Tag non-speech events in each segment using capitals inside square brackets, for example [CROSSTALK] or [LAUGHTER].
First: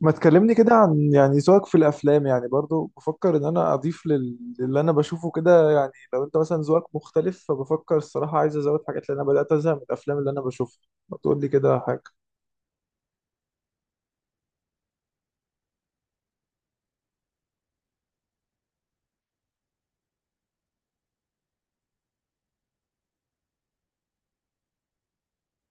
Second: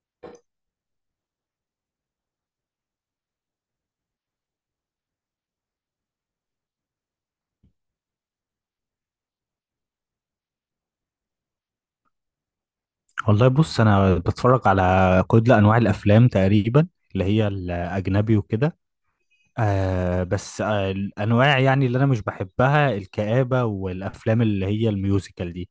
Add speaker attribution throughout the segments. Speaker 1: ما تكلمني كده عن يعني ذوقك في الافلام، يعني برضو بفكر ان انا اضيف للي انا بشوفه كده. يعني لو انت مثلا ذوقك مختلف فبفكر الصراحه عايز ازود حاجات، لان انا بدات ازهق من الافلام اللي انا بشوفها. ما تقول لي كده حاجه.
Speaker 2: والله بص انا بتفرج على كل انواع الافلام تقريبا اللي هي الاجنبي وكده. بس الانواع يعني اللي انا مش بحبها الكآبة والافلام اللي هي الميوزيكال دي.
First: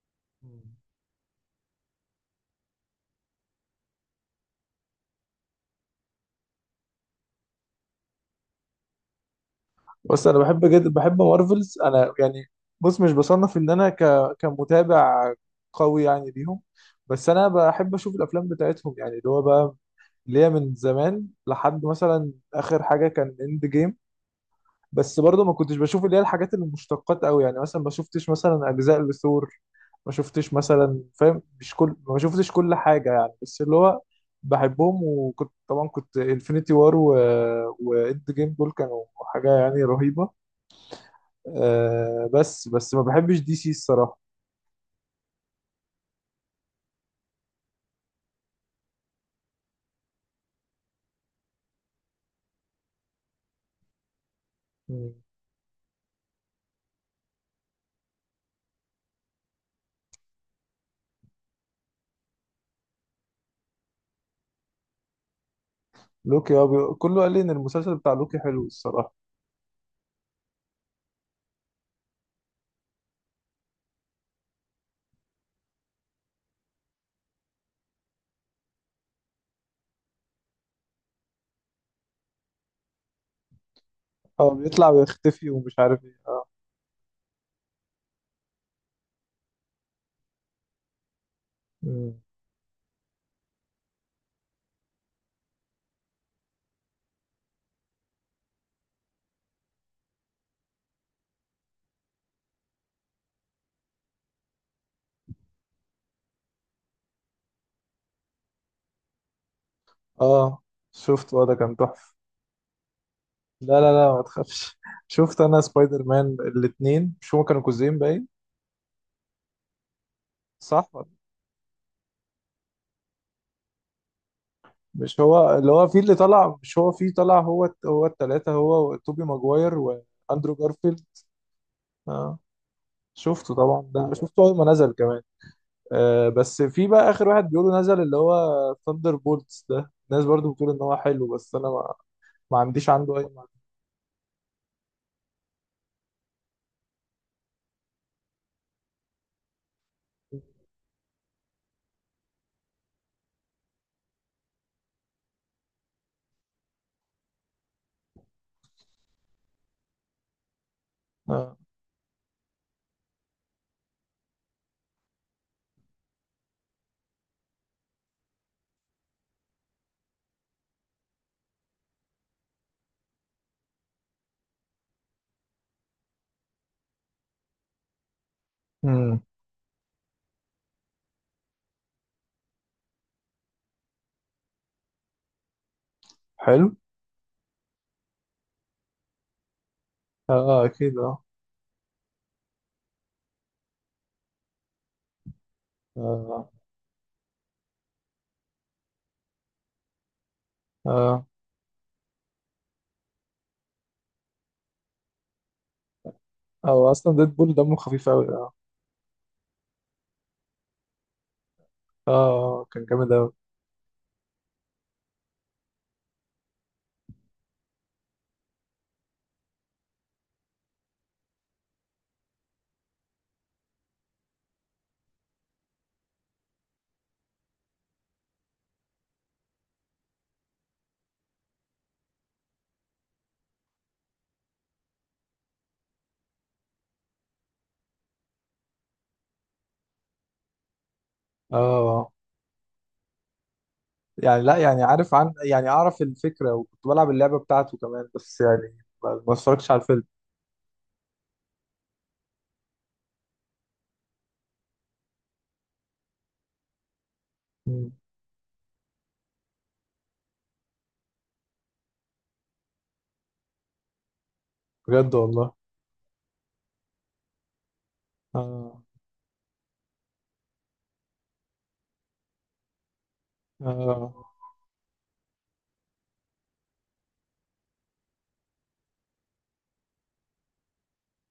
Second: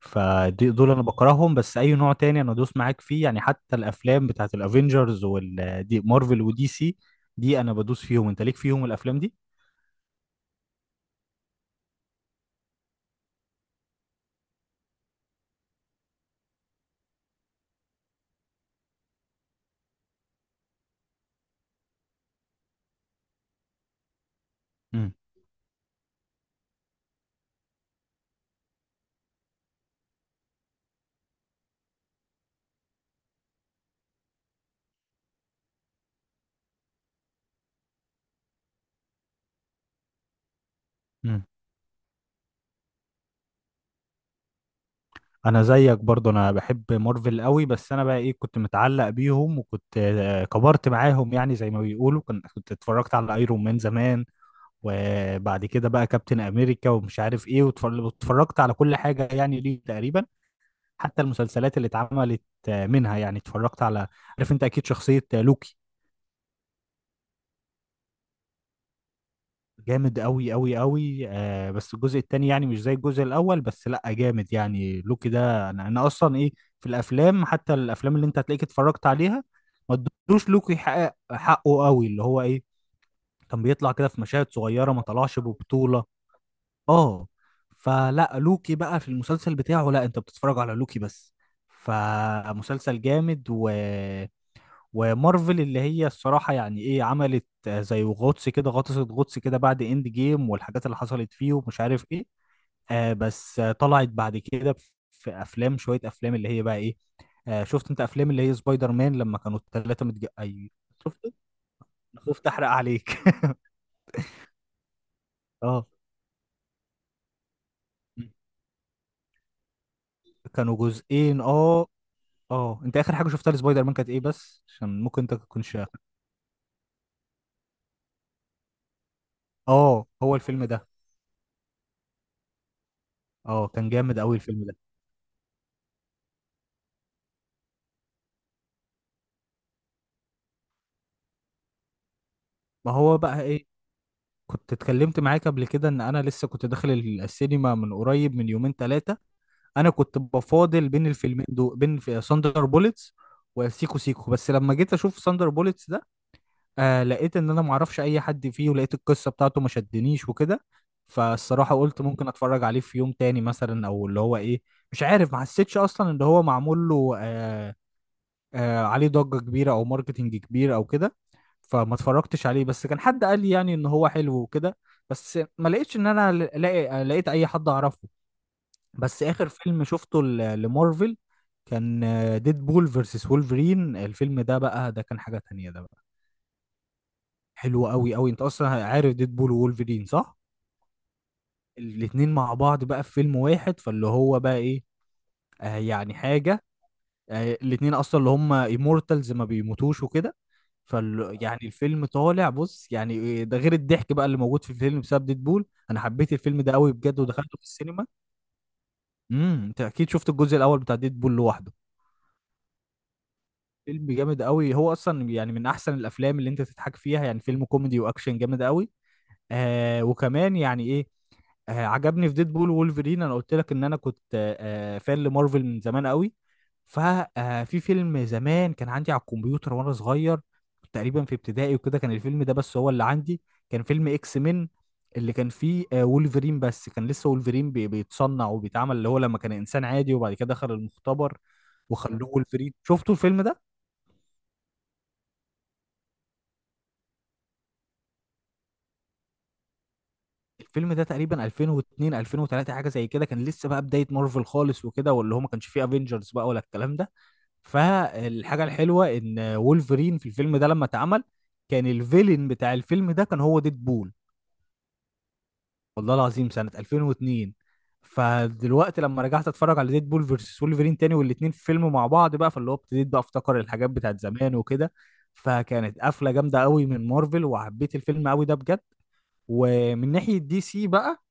Speaker 2: فدي دول انا بكرههم، بس اي نوع تاني انا دوس معاك فيه يعني، حتى الافلام بتاعت الافينجرز والدي مارفل ودي سي. دي انا بدوس فيهم. انت ليك فيهم الافلام دي؟
Speaker 1: بس انا بحب جدا، بحب مارفلز انا يعني. بص، مش بصنف ان انا كمتابع قوي يعني ليهم. بس انا بحب اشوف الافلام بتاعتهم، يعني اللي هو بقى اللي هي من زمان لحد مثلا اخر حاجه كان اند جيم. بس برضه ما كنتش بشوف اللي هي الحاجات المشتقات قوي، يعني مثلا ما شفتش مثلا اجزاء لثور. ما شفتش مثلا، فاهم؟ مش كل، ما شفتش كل حاجه يعني، بس اللي هو بحبهم. وكنت طبعا كنت انفينيتي وار واند جيم دول كانوا حاجه يعني رهيبه.
Speaker 2: امم
Speaker 1: آه، بس ما بحبش دي سي الصراحه.
Speaker 2: انا زيك برضو، انا بحب مارفل قوي. بس انا بقى ايه، كنت متعلق بيهم وكنت كبرت معاهم، يعني زي ما بيقولوا، كنت اتفرجت على ايرون مان زمان.
Speaker 1: مم.
Speaker 2: وبعد كده بقى كابتن امريكا ومش عارف ايه، واتفرجت على كل حاجة يعني ليه تقريبا. حتى المسلسلات اللي اتعملت منها يعني اتفرجت على، عارف انت اكيد شخصية لوكي.
Speaker 1: لوكي هو كله قال لي ان المسلسل بتاع لوكي حلو الصراحه.
Speaker 2: جامد قوي قوي قوي. بس الجزء التاني يعني مش زي الجزء الاول، بس لا جامد. يعني لوكي ده انا اصلا ايه، في الافلام حتى الافلام اللي انت هتلاقيك اتفرجت عليها، ما ادوش لوكي حقه. حقه قوي اللي هو ايه، كان بيطلع كده في مشاهد
Speaker 1: اه، بيطلع
Speaker 2: صغيره، ما طلعش
Speaker 1: ويختفي ومش عارف
Speaker 2: ببطوله.
Speaker 1: ايه، اه.
Speaker 2: اه. فلا لوكي بقى في المسلسل بتاعه، لا، انت بتتفرج على لوكي بس.
Speaker 1: مم.
Speaker 2: فمسلسل جامد و ومارفل اللي هي الصراحة يعني ايه، عملت زي غطس كده، غطست غطس كده بعد اند جيم والحاجات اللي حصلت فيه ومش عارف ايه. بس طلعت بعد كده في افلام، شوية افلام اللي هي بقى ايه. شفت انت افلام اللي هي سبايدر مان لما كانوا الثلاثة
Speaker 1: اه
Speaker 2: اي،
Speaker 1: شفت،
Speaker 2: شفت.
Speaker 1: اه ده كان تحفه.
Speaker 2: أنا خفت احرق عليك [LAUGHS]
Speaker 1: لا لا لا، ما تخافش [LAUGHS] شفت انا
Speaker 2: اه
Speaker 1: سبايدر مان الاثنين مش هما كانوا جزئين باين.
Speaker 2: كانوا
Speaker 1: صح.
Speaker 2: جزئين اه. اه، انت اخر حاجة شفتها لسبايدر مان كانت ايه، بس عشان
Speaker 1: مش
Speaker 2: ممكن انت
Speaker 1: هو اللي
Speaker 2: تكونش.
Speaker 1: هو فيه اللي طلع، مش هو فيه طلع هو الثلاثه، هو توبي ماجواير
Speaker 2: اه، هو
Speaker 1: واندرو
Speaker 2: الفيلم ده
Speaker 1: جارفيلد. اه شفته
Speaker 2: اه،
Speaker 1: طبعا،
Speaker 2: كان
Speaker 1: ده
Speaker 2: جامد قوي
Speaker 1: شفته اول
Speaker 2: الفيلم
Speaker 1: ما
Speaker 2: ده.
Speaker 1: نزل كمان. آه، بس في بقى اخر واحد بيقولوا نزل اللي هو ثاندر بولتس ده، الناس برضو بتقول ان هو حلو، بس انا ما عنديش
Speaker 2: ما
Speaker 1: عنده
Speaker 2: هو
Speaker 1: اي
Speaker 2: بقى
Speaker 1: معلومه.
Speaker 2: ايه، كنت اتكلمت معاك قبل كده ان انا لسه كنت داخل السينما من قريب من يومين ثلاثه. انا كنت بفاضل بين الفيلمين دول، بين في ساندر بوليتس وسيكو سيكو. بس لما جيت اشوف ساندر بوليتس ده لقيت ان انا معرفش اي حد فيه، ولقيت القصه بتاعته ما شدنيش وكده.
Speaker 1: آه.
Speaker 2: فالصراحه قلت ممكن اتفرج عليه في يوم تاني مثلا، او اللي هو ايه، مش عارف. ما حسيتش اصلا ان هو معمول له عليه ضجه كبيره او ماركتنج كبير او كده. فما اتفرجتش عليه. بس كان حد قال لي يعني ان هو حلو وكده، بس ما لقيتش ان انا ل- لاقي لقيت اي حد اعرفه.
Speaker 1: امم.
Speaker 2: بس اخر فيلم شفته لمارفل كان ديد بول فيرسس وولفرين. الفيلم ده بقى، ده كان حاجة تانية. ده بقى
Speaker 1: حلو.
Speaker 2: حلو قوي قوي. انت اصلا عارف ديد بول وولفرين
Speaker 1: اه،
Speaker 2: صح؟
Speaker 1: آه، اكيد اه.
Speaker 2: الاتنين مع بعض بقى في فيلم واحد، فاللي هو بقى ايه، يعني
Speaker 1: اه،
Speaker 2: حاجة، يعني الاتنين اصلا اللي هم ايمورتالز، ما بيموتوش وكده. فال
Speaker 1: اه،
Speaker 2: آه. يعني الفيلم طالع، بص يعني إيه ده، غير الضحك بقى اللي موجود في الفيلم بسبب ديدبول. انا حبيت الفيلم ده
Speaker 1: هو
Speaker 2: قوي
Speaker 1: اصلا
Speaker 2: بجد.
Speaker 1: ديدبول
Speaker 2: ودخلته في
Speaker 1: دمه
Speaker 2: السينما.
Speaker 1: خفيف قوي.
Speaker 2: انت اكيد شفت الجزء الاول بتاع ديدبول لوحده.
Speaker 1: اه كان جامد اوي.
Speaker 2: فيلم جامد قوي، هو اصلا يعني من احسن الافلام اللي انت تضحك فيها. يعني فيلم كوميدي واكشن جامد قوي. وكمان يعني ايه، عجبني في ديد بول وولفرين، انا قلت لك ان انا كنت فان لمارفل من زمان قوي. ففي فيلم زمان كان عندي على الكمبيوتر، وانا صغير كنت تقريبا في ابتدائي وكده، كان الفيلم ده بس هو اللي عندي. كان فيلم اكس مين، اللي كان فيه وولفرين. بس كان لسه وولفرين بيتصنع وبيتعمل، اللي هو لما كان انسان عادي وبعد كده دخل المختبر
Speaker 1: اه
Speaker 2: وخلوه وولفرين. شفتوا الفيلم ده؟
Speaker 1: يعني لا، يعني عارف عن يعني اعرف الفكره وكنت بلعب اللعبه بتاعته كمان، بس يعني ما اتفرجتش على الفيلم.
Speaker 2: الفيلم ده تقريبا 2002 2003 حاجه زي كده، كان لسه بقى بدايه مارفل خالص وكده، واللي هو ما كانش فيه افنجرز بقى ولا الكلام ده.
Speaker 1: مم.
Speaker 2: فالحاجه الحلوه ان وولفرين في الفيلم ده لما اتعمل، كان الفيلن بتاع الفيلم ده كان هو ديدبول.
Speaker 1: بجد والله؟
Speaker 2: والله العظيم سنه 2002.
Speaker 1: اه،
Speaker 2: فدلوقتي لما رجعت اتفرج على ديدبول فيرسس وولفرين تاني والاتنين في فيلم مع بعض بقى، فاللي هو ابتديت بقى افتكر الحاجات
Speaker 1: اه.
Speaker 2: بتاعت زمان وكده. فكانت قفله جامده قوي من مارفل، وحبيت الفيلم قوي ده بجد. ومن ناحيه دي سي بقى،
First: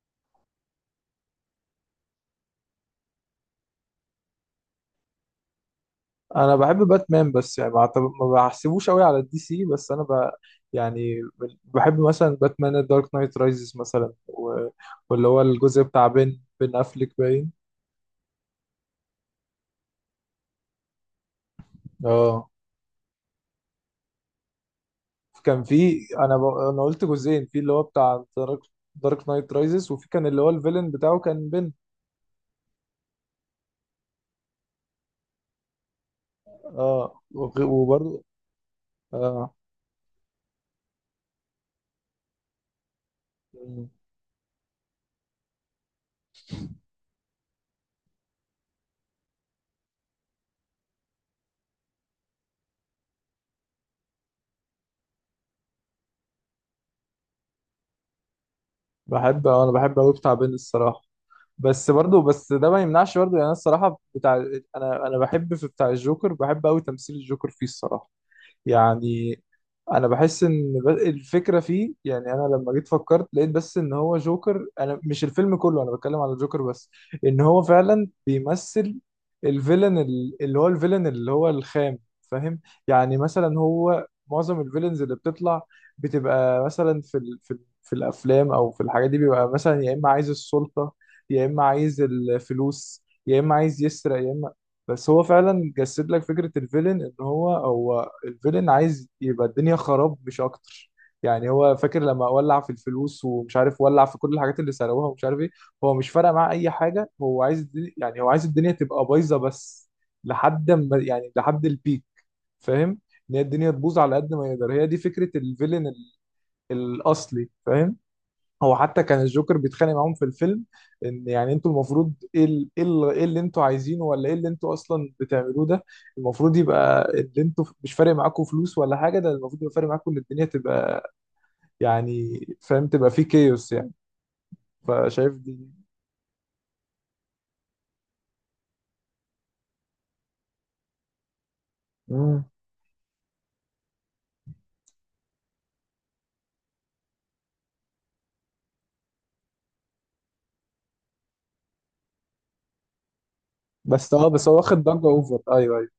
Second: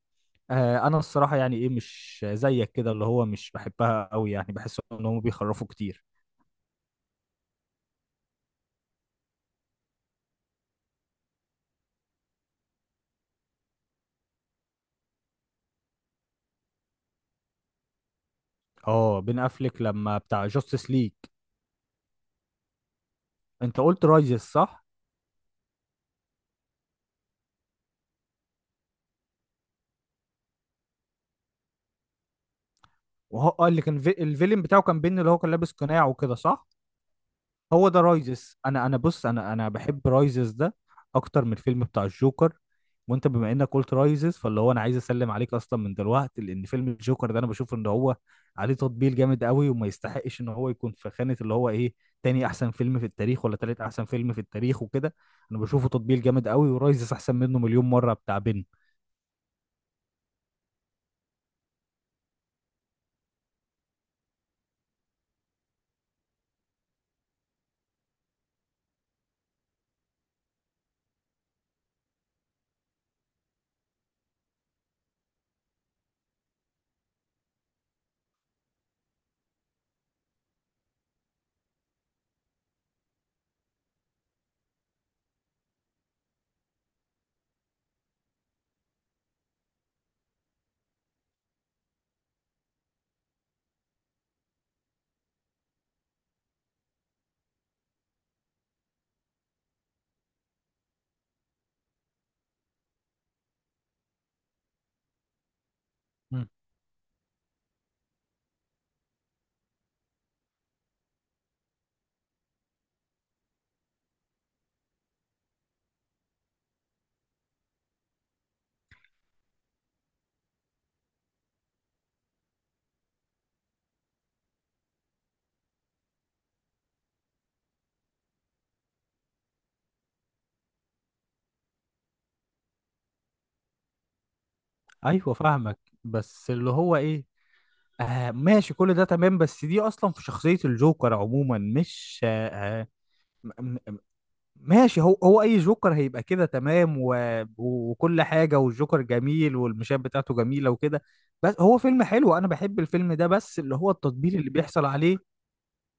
Speaker 2: انا الصراحه يعني ايه، مش زيك كده، اللي هو مش بحبها قوي. يعني بحس ان هم بيخرفوا كتير.
Speaker 1: انا بحب باتمان، بس يعني ما بحسبوش قوي على الدي سي، بس انا يعني بحب مثلا باتمان دارك نايت رايزز مثلا واللي هو الجزء بتاع بين افليك باين.
Speaker 2: اه، بين افليك لما بتاع جاستس ليج.
Speaker 1: اه
Speaker 2: انت قلت رايزس صح؟
Speaker 1: كان في، انا قلت جزئين في اللي هو بتاع دارك. دارك نايت رايزز، وفي كان اللي هو الفيلن بتاعه كان بن.
Speaker 2: وهو اه الفيلم بتاعه كان بين، اللي هو كان لابس قناع وكده صح؟
Speaker 1: اه،
Speaker 2: هو ده
Speaker 1: وبرضه.
Speaker 2: رايزس. انا بص، انا
Speaker 1: اه.
Speaker 2: انا بحب رايزس ده اكتر من الفيلم بتاع الجوكر. وانت بما انك
Speaker 1: مم.
Speaker 2: قلت رايزس، فاللي هو انا عايز اسلم عليك اصلا من دلوقتي. لان فيلم الجوكر ده انا بشوف ان هو عليه تطبيل جامد قوي، وما يستحقش ان هو يكون في خانة اللي هو ايه، تاني احسن فيلم في التاريخ، ولا تالت احسن فيلم في التاريخ وكده. انا بشوفه تطبيل جامد قوي، ورايزس احسن منه مليون مرة، بتاع بن.
Speaker 1: بحب، انا بحب قوي بتاع بن الصراحه. بس برضه، بس ده ما يمنعش برضه، يعني انا الصراحه بتاع. انا بحب في بتاع الجوكر، بحب قوي تمثيل الجوكر فيه الصراحه. يعني، انا بحس ان الفكره فيه، يعني انا لما جيت فكرت لقيت بس ان هو جوكر، انا مش الفيلم كله، انا بتكلم على جوكر بس. ان هو فعلا بيمثل الفيلن اللي هو الفيلن اللي هو الخام، فاهم؟ يعني مثلا هو معظم الفيلنز اللي بتطلع، بتبقى مثلا في الافلام او في الحاجات دي، بيبقى مثلا يا اما عايز السلطه، يا اما عايز الفلوس، يا اما عايز يسرق، يا اما. بس هو فعلا جسد لك فكره الفيلن، ان هو هو الفيلن عايز يبقى الدنيا خراب مش اكتر. يعني هو فاكر لما ولع في الفلوس ومش عارف، ولع في كل الحاجات اللي سرقوها ومش عارف ايه. هو مش فارق معاه اي حاجه، هو عايز الدنيا، يعني هو عايز الدنيا تبقى بايظه بس. لحد ما، يعني لحد البيك، فاهم؟ ان هي الدنيا تبوظ على قد ما يقدر، هي دي فكره الفيلن الاصلي، فاهم؟ هو حتى كان الجوكر بيتخانق معاهم في الفيلم، ان يعني انتوا المفروض ايه، ايه إيه اللي انتوا عايزينه، ولا ايه اللي انتوا اصلا بتعملوه ده؟ المفروض يبقى اللي انتوا مش فارق معاكم فلوس ولا حاجه، ده المفروض يبقى فارق معاكم ان الدنيا تبقى، يعني فاهم، تبقى في كيوس يعني.
Speaker 2: ايوه
Speaker 1: فشايف دي.
Speaker 2: فاهمك. بس اللي هو ايه، ماشي كل ده تمام، بس دي اصلا في شخصية الجوكر عموما مش
Speaker 1: مم.
Speaker 2: آه، م- م- ماشي. هو اي جوكر هيبقى كده تمام، وكل حاجة، والجوكر جميل والمشاهد بتاعته جميلة وكده. بس هو فيلم حلو، انا بحب الفيلم ده، بس اللي هو
Speaker 1: بس اه،
Speaker 2: التطبيل
Speaker 1: بس
Speaker 2: اللي
Speaker 1: هو واخد
Speaker 2: بيحصل
Speaker 1: ضجه
Speaker 2: عليه
Speaker 1: اوفر، ايوه ايوه.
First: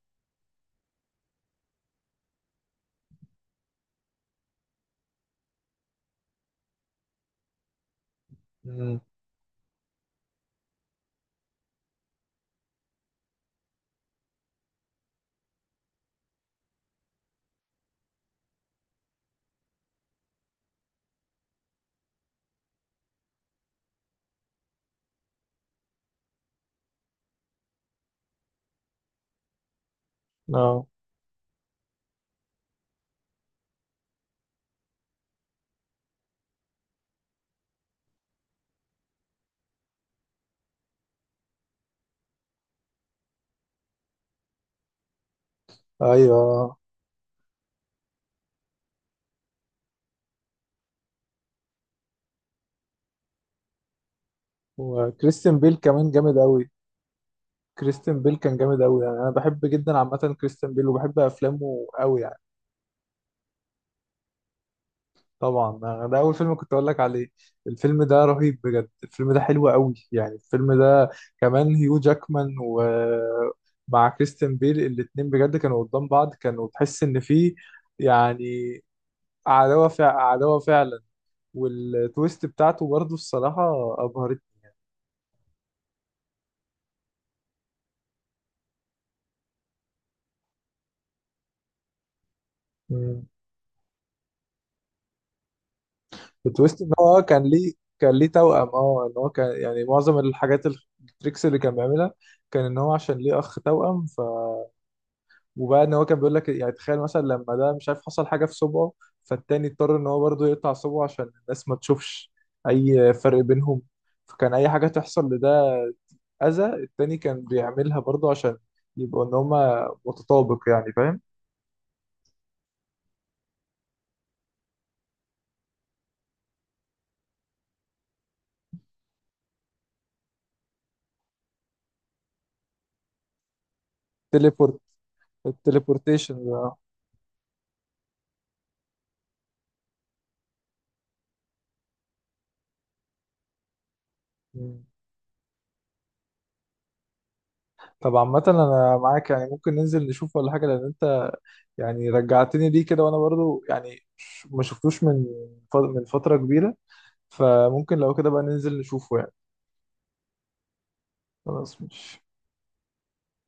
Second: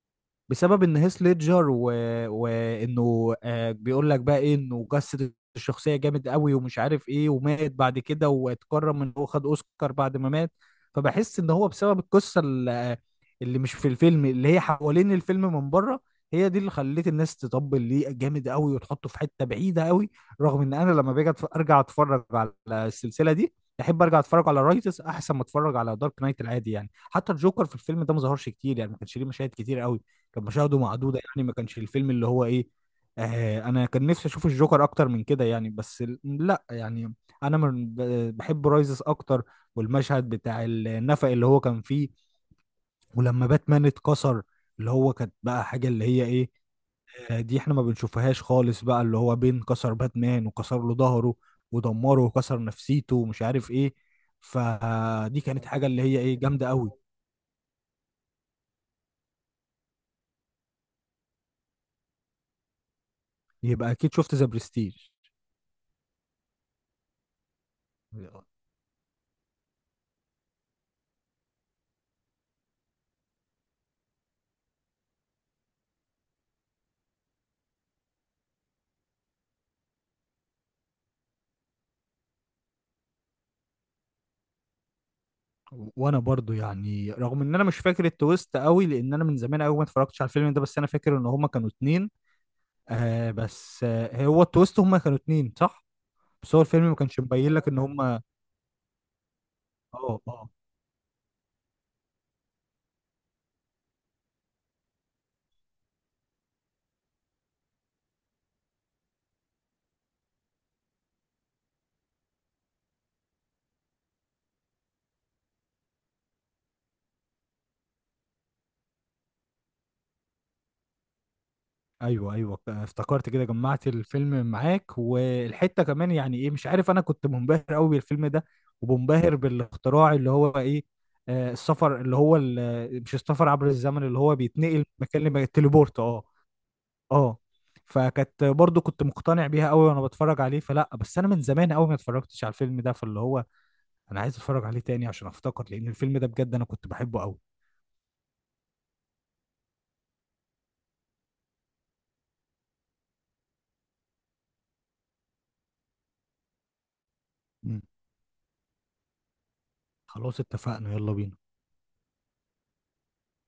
Speaker 2: بسبب ان هيث ليدجر وانه بيقول لك بقى ايه، انه جسد الشخصيه جامد قوي ومش عارف ايه، ومات بعد كده،
Speaker 1: مم.
Speaker 2: واتكرم ان هو خد اوسكار بعد ما مات. فبحس ان هو بسبب القصه اللي مش في الفيلم، اللي هي حوالين الفيلم من بره، هي دي اللي خلت الناس تطبل ليه جامد قوي، وتحطه في حته بعيده قوي. رغم ان انا لما باجي ارجع اتفرج على السلسله دي، احب ارجع اتفرج على رايتس احسن ما اتفرج على دارك نايت العادي. يعني حتى الجوكر في الفيلم ده ما ظهرش كتير، يعني ما كانش ليه مشاهد كتير قوي، كانت مشاهده
Speaker 1: اه
Speaker 2: معدوده. يعني ما كانش الفيلم اللي هو ايه، انا كان نفسي اشوف الجوكر اكتر من كده يعني. بس لا يعني، انا من بحب رايزس اكتر. والمشهد بتاع النفق اللي هو كان فيه، ولما باتمان اتكسر، اللي هو كانت بقى حاجه اللي هي ايه،
Speaker 1: ايوه.
Speaker 2: دي احنا ما بنشوفهاش خالص بقى، اللي هو بين كسر باتمان وكسر له ظهره ودمره وكسر نفسيته ومش عارف ايه. فدي
Speaker 1: وكريستيان
Speaker 2: كانت
Speaker 1: بيل
Speaker 2: حاجه اللي
Speaker 1: كمان
Speaker 2: هي
Speaker 1: جامد
Speaker 2: ايه، جامده
Speaker 1: قوي.
Speaker 2: قوي.
Speaker 1: كريستيان بيل كان جامد قوي، يعني انا بحب جدا عامه كريستيان بيل وبحب افلامه قوي يعني.
Speaker 2: يبقى اكيد شفت ذا برستيج.
Speaker 1: طبعا ده اول فيلم كنت اقول لك عليه. الفيلم ده رهيب بجد، الفيلم ده حلو قوي يعني الفيلم ده، كمان هيو جاكمان ومع كريستيان بيل الاتنين بجد كانوا قدام بعض، كانوا تحس ان في يعني عداوة فع عداوة فعلا. والتويست بتاعته برضه الصراحة ابهرت.
Speaker 2: وانا برضو يعني رغم ان انا مش فاكر التويست قوي، لان انا من زمان قوي ما اتفرجتش على الفيلم ده، بس انا فاكر ان هما كانوا اتنين.
Speaker 1: مم.
Speaker 2: بس هو التويست هما كانوا اتنين صح؟ بس هو
Speaker 1: التويست
Speaker 2: الفيلم
Speaker 1: ان
Speaker 2: ما كانش
Speaker 1: هو كان
Speaker 2: مبين لك
Speaker 1: ليه،
Speaker 2: ان
Speaker 1: كان
Speaker 2: هما.
Speaker 1: ليه توأم اه، ان هو كان يعني معظم
Speaker 2: اه اه،
Speaker 1: الحاجات التريكس اللي كان بيعملها، كان ان هو عشان ليه اخ توأم. وبقى ان هو كان بيقول لك يعني تخيل مثلا لما ده مش عارف حصل حاجه في صبعه، فالتاني اضطر ان هو برضه يقطع صبعه عشان الناس ما تشوفش اي فرق بينهم. فكان اي حاجه تحصل لده، اذى التاني كان بيعملها برضه عشان يبقوا ان هما متطابق، يعني فاهم.
Speaker 2: ايوه ايوه، افتكرت كده، جمعت الفيلم معاك والحته كمان يعني ايه، مش عارف، انا كنت منبهر قوي بالفيلم ده ومنبهر بالاختراع اللي هو ايه، السفر اللي هو مش السفر عبر الزمن، اللي هو
Speaker 1: تليبورت.
Speaker 2: بيتنقل مكان لمكان، التليبورت. اه.
Speaker 1: التليبورتيشن ده.
Speaker 2: اه، فكانت برضو كنت مقتنع بيها قوي وانا بتفرج عليه. فلا بس انا من زمان قوي ما اتفرجتش على الفيلم ده، فاللي هو انا عايز اتفرج عليه
Speaker 1: مم.
Speaker 2: تاني عشان افتكر، لان الفيلم ده بجد انا كنت بحبه قوي.
Speaker 1: طب عامة أنا معاك، يعني ممكن ننزل نشوف ولا حاجة، لأن أنت يعني رجعتني ليه كده، وأنا برضو يعني ما شفتوش من من فترة كبيرة،
Speaker 2: مم.
Speaker 1: فممكن لو كده بقى ننزل نشوفه يعني.
Speaker 2: خلاص اتفقنا، يلا بينا.
Speaker 1: خلاص ماشي.